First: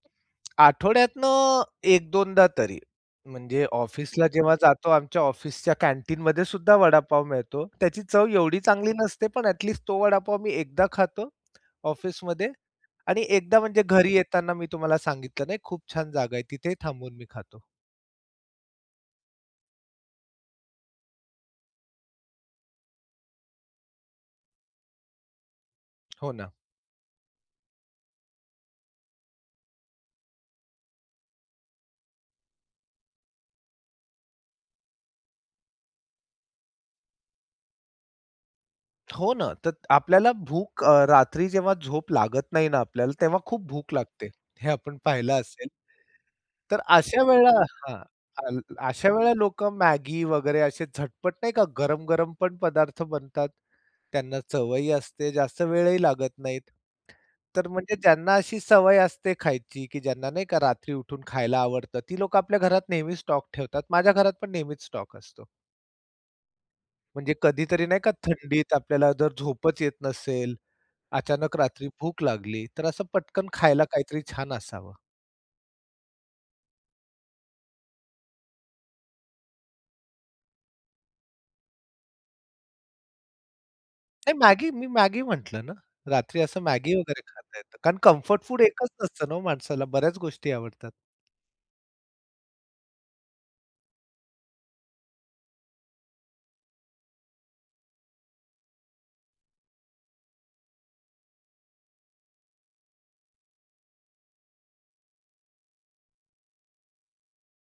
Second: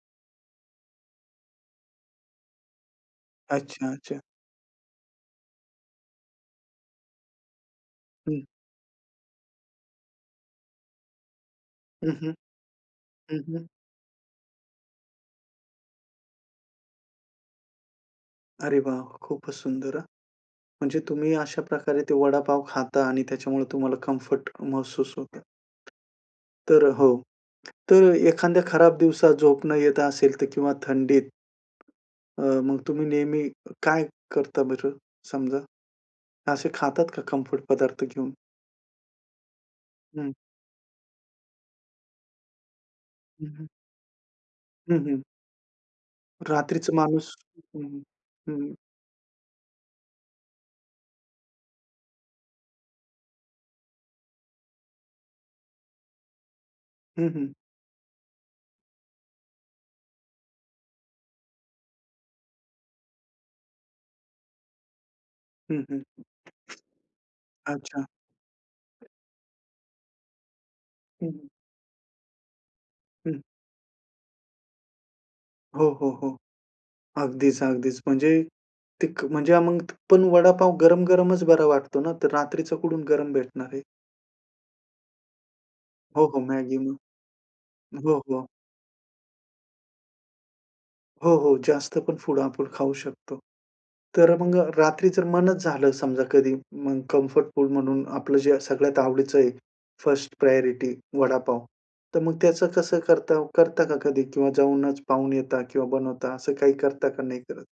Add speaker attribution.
Speaker 1: आठवड्यातनं 1-2दा दा तरी. म्हणजे
Speaker 2: अच्छा, अच्छा.
Speaker 1: ऑफिसला जेव्हा जातो, आमच्या ऑफिसच्या कॅन्टीनमध्येसुद्धा वडापाव मिळतो. त्याची चव
Speaker 2: हं.
Speaker 1: एवढी चांगली नसते पण ॲट लिस्ट तो वडापाव मी एकदा खातो
Speaker 2: हं, हं.
Speaker 1: ऑफिसमध्ये आणि
Speaker 2: हं,
Speaker 1: एकदा
Speaker 2: हं.
Speaker 1: म्हणजे घरी येताना, मी तुम्हाला सांगितलं नाही खूप छान जागा आहे. तिथे ही थांबून मी खातो.
Speaker 2: अरे वाह! खूपच सुंदर हं. म्हणजे तुम्ही अशाप्रकारे ते वडापाव खाता आणि त्याच्यामुळे तुम्हाला कम्फर्ट महसूस होतं.
Speaker 1: हो ना.
Speaker 2: तर हो, तर एखाद्या खराब दिवसात झोप न येत असेल तर किंवा थंडीत अ, मग तुम्ही नेहमी अ, काय करता बरं समजा? असे खातात का कम्फर्ट पदार्थ घेऊन?
Speaker 1: हो ना. तर
Speaker 2: हं.
Speaker 1: आपल्याला भूक अ, रात्री जेव्हा झोप लागत नाही ना आपल्याला, तेव्हा
Speaker 2: हं,
Speaker 1: खूप
Speaker 2: हं.
Speaker 1: भूक लागते. हे
Speaker 2: हं,
Speaker 1: आपण
Speaker 2: हं.
Speaker 1: पाहिलं असेल. तर
Speaker 2: रात्रीचं
Speaker 1: अशा
Speaker 2: माणूस
Speaker 1: वेळेला
Speaker 2: हं,
Speaker 1: हां,
Speaker 2: हं,
Speaker 1: हां,
Speaker 2: हं, हं.
Speaker 1: अशा वेळेला लोकं मॅगी वगैरे असे झटपट नाही का गरम-गरम पण पदार्थ बनतात. त्यांना चवही असते. जास्त वेळही लागत नाही.
Speaker 2: हं, हं.
Speaker 1: तर म्हणजे ज्यांना अशी सवय असते खायची, की ज्यांना नाही का रात्री उठून खायला आवडतं, ती लोकं आपल्या घरात नेहमी स्टॉक ठेवतात. माझ्या घरात पण नेहमीच स्टॉक असतो.
Speaker 2: हं, हं.
Speaker 1: म्हणजे कधीतरी नाही
Speaker 2: अच्छा.
Speaker 1: का थंडीत आपल्याला जर झोपच येत नसेल.
Speaker 2: हं, हं.
Speaker 1: अचानक रात्री भूक लागली तर असं
Speaker 2: हं.
Speaker 1: पटकन खायला काहीतरी छान असावं.
Speaker 2: हो, हो, हो. अगदीच ,अगदीच. म्हणजे ती म्हणजे मग पण वडापाव गरम-गरमच बरा वाटतो ना? तर रात्रीचं कोठून गरम भेटणार आहे?
Speaker 1: नाही मॅगी, मी मॅगी म्ह टलं ना,
Speaker 2: हो, हो,
Speaker 1: रात्री असं
Speaker 2: मॅगी
Speaker 1: मॅगी
Speaker 2: मग.
Speaker 1: वगैरे खाता येतं. कारण
Speaker 2: हो,
Speaker 1: कम्फर्ट
Speaker 2: हो.
Speaker 1: फूड एकच नसतं ना हो माणसाला? बऱ्याच गोष्टी आवडतात.
Speaker 2: हो, हो. जास्त पण फूड आपण खाऊ शकतो. तर मग रात्री जर मनच झालं समजा कधी मग कम्फर्ट फूड म्हणून आपलं जे सगळ्यात आवडीचं आहे, फर्स्ट प्रायोरिटी वडापाव. तर मग त्याचं कसं करता हो? करता का कधी किंवा जाऊनच पाहून येता किंवा बनवता असं काही करता का नाही करत?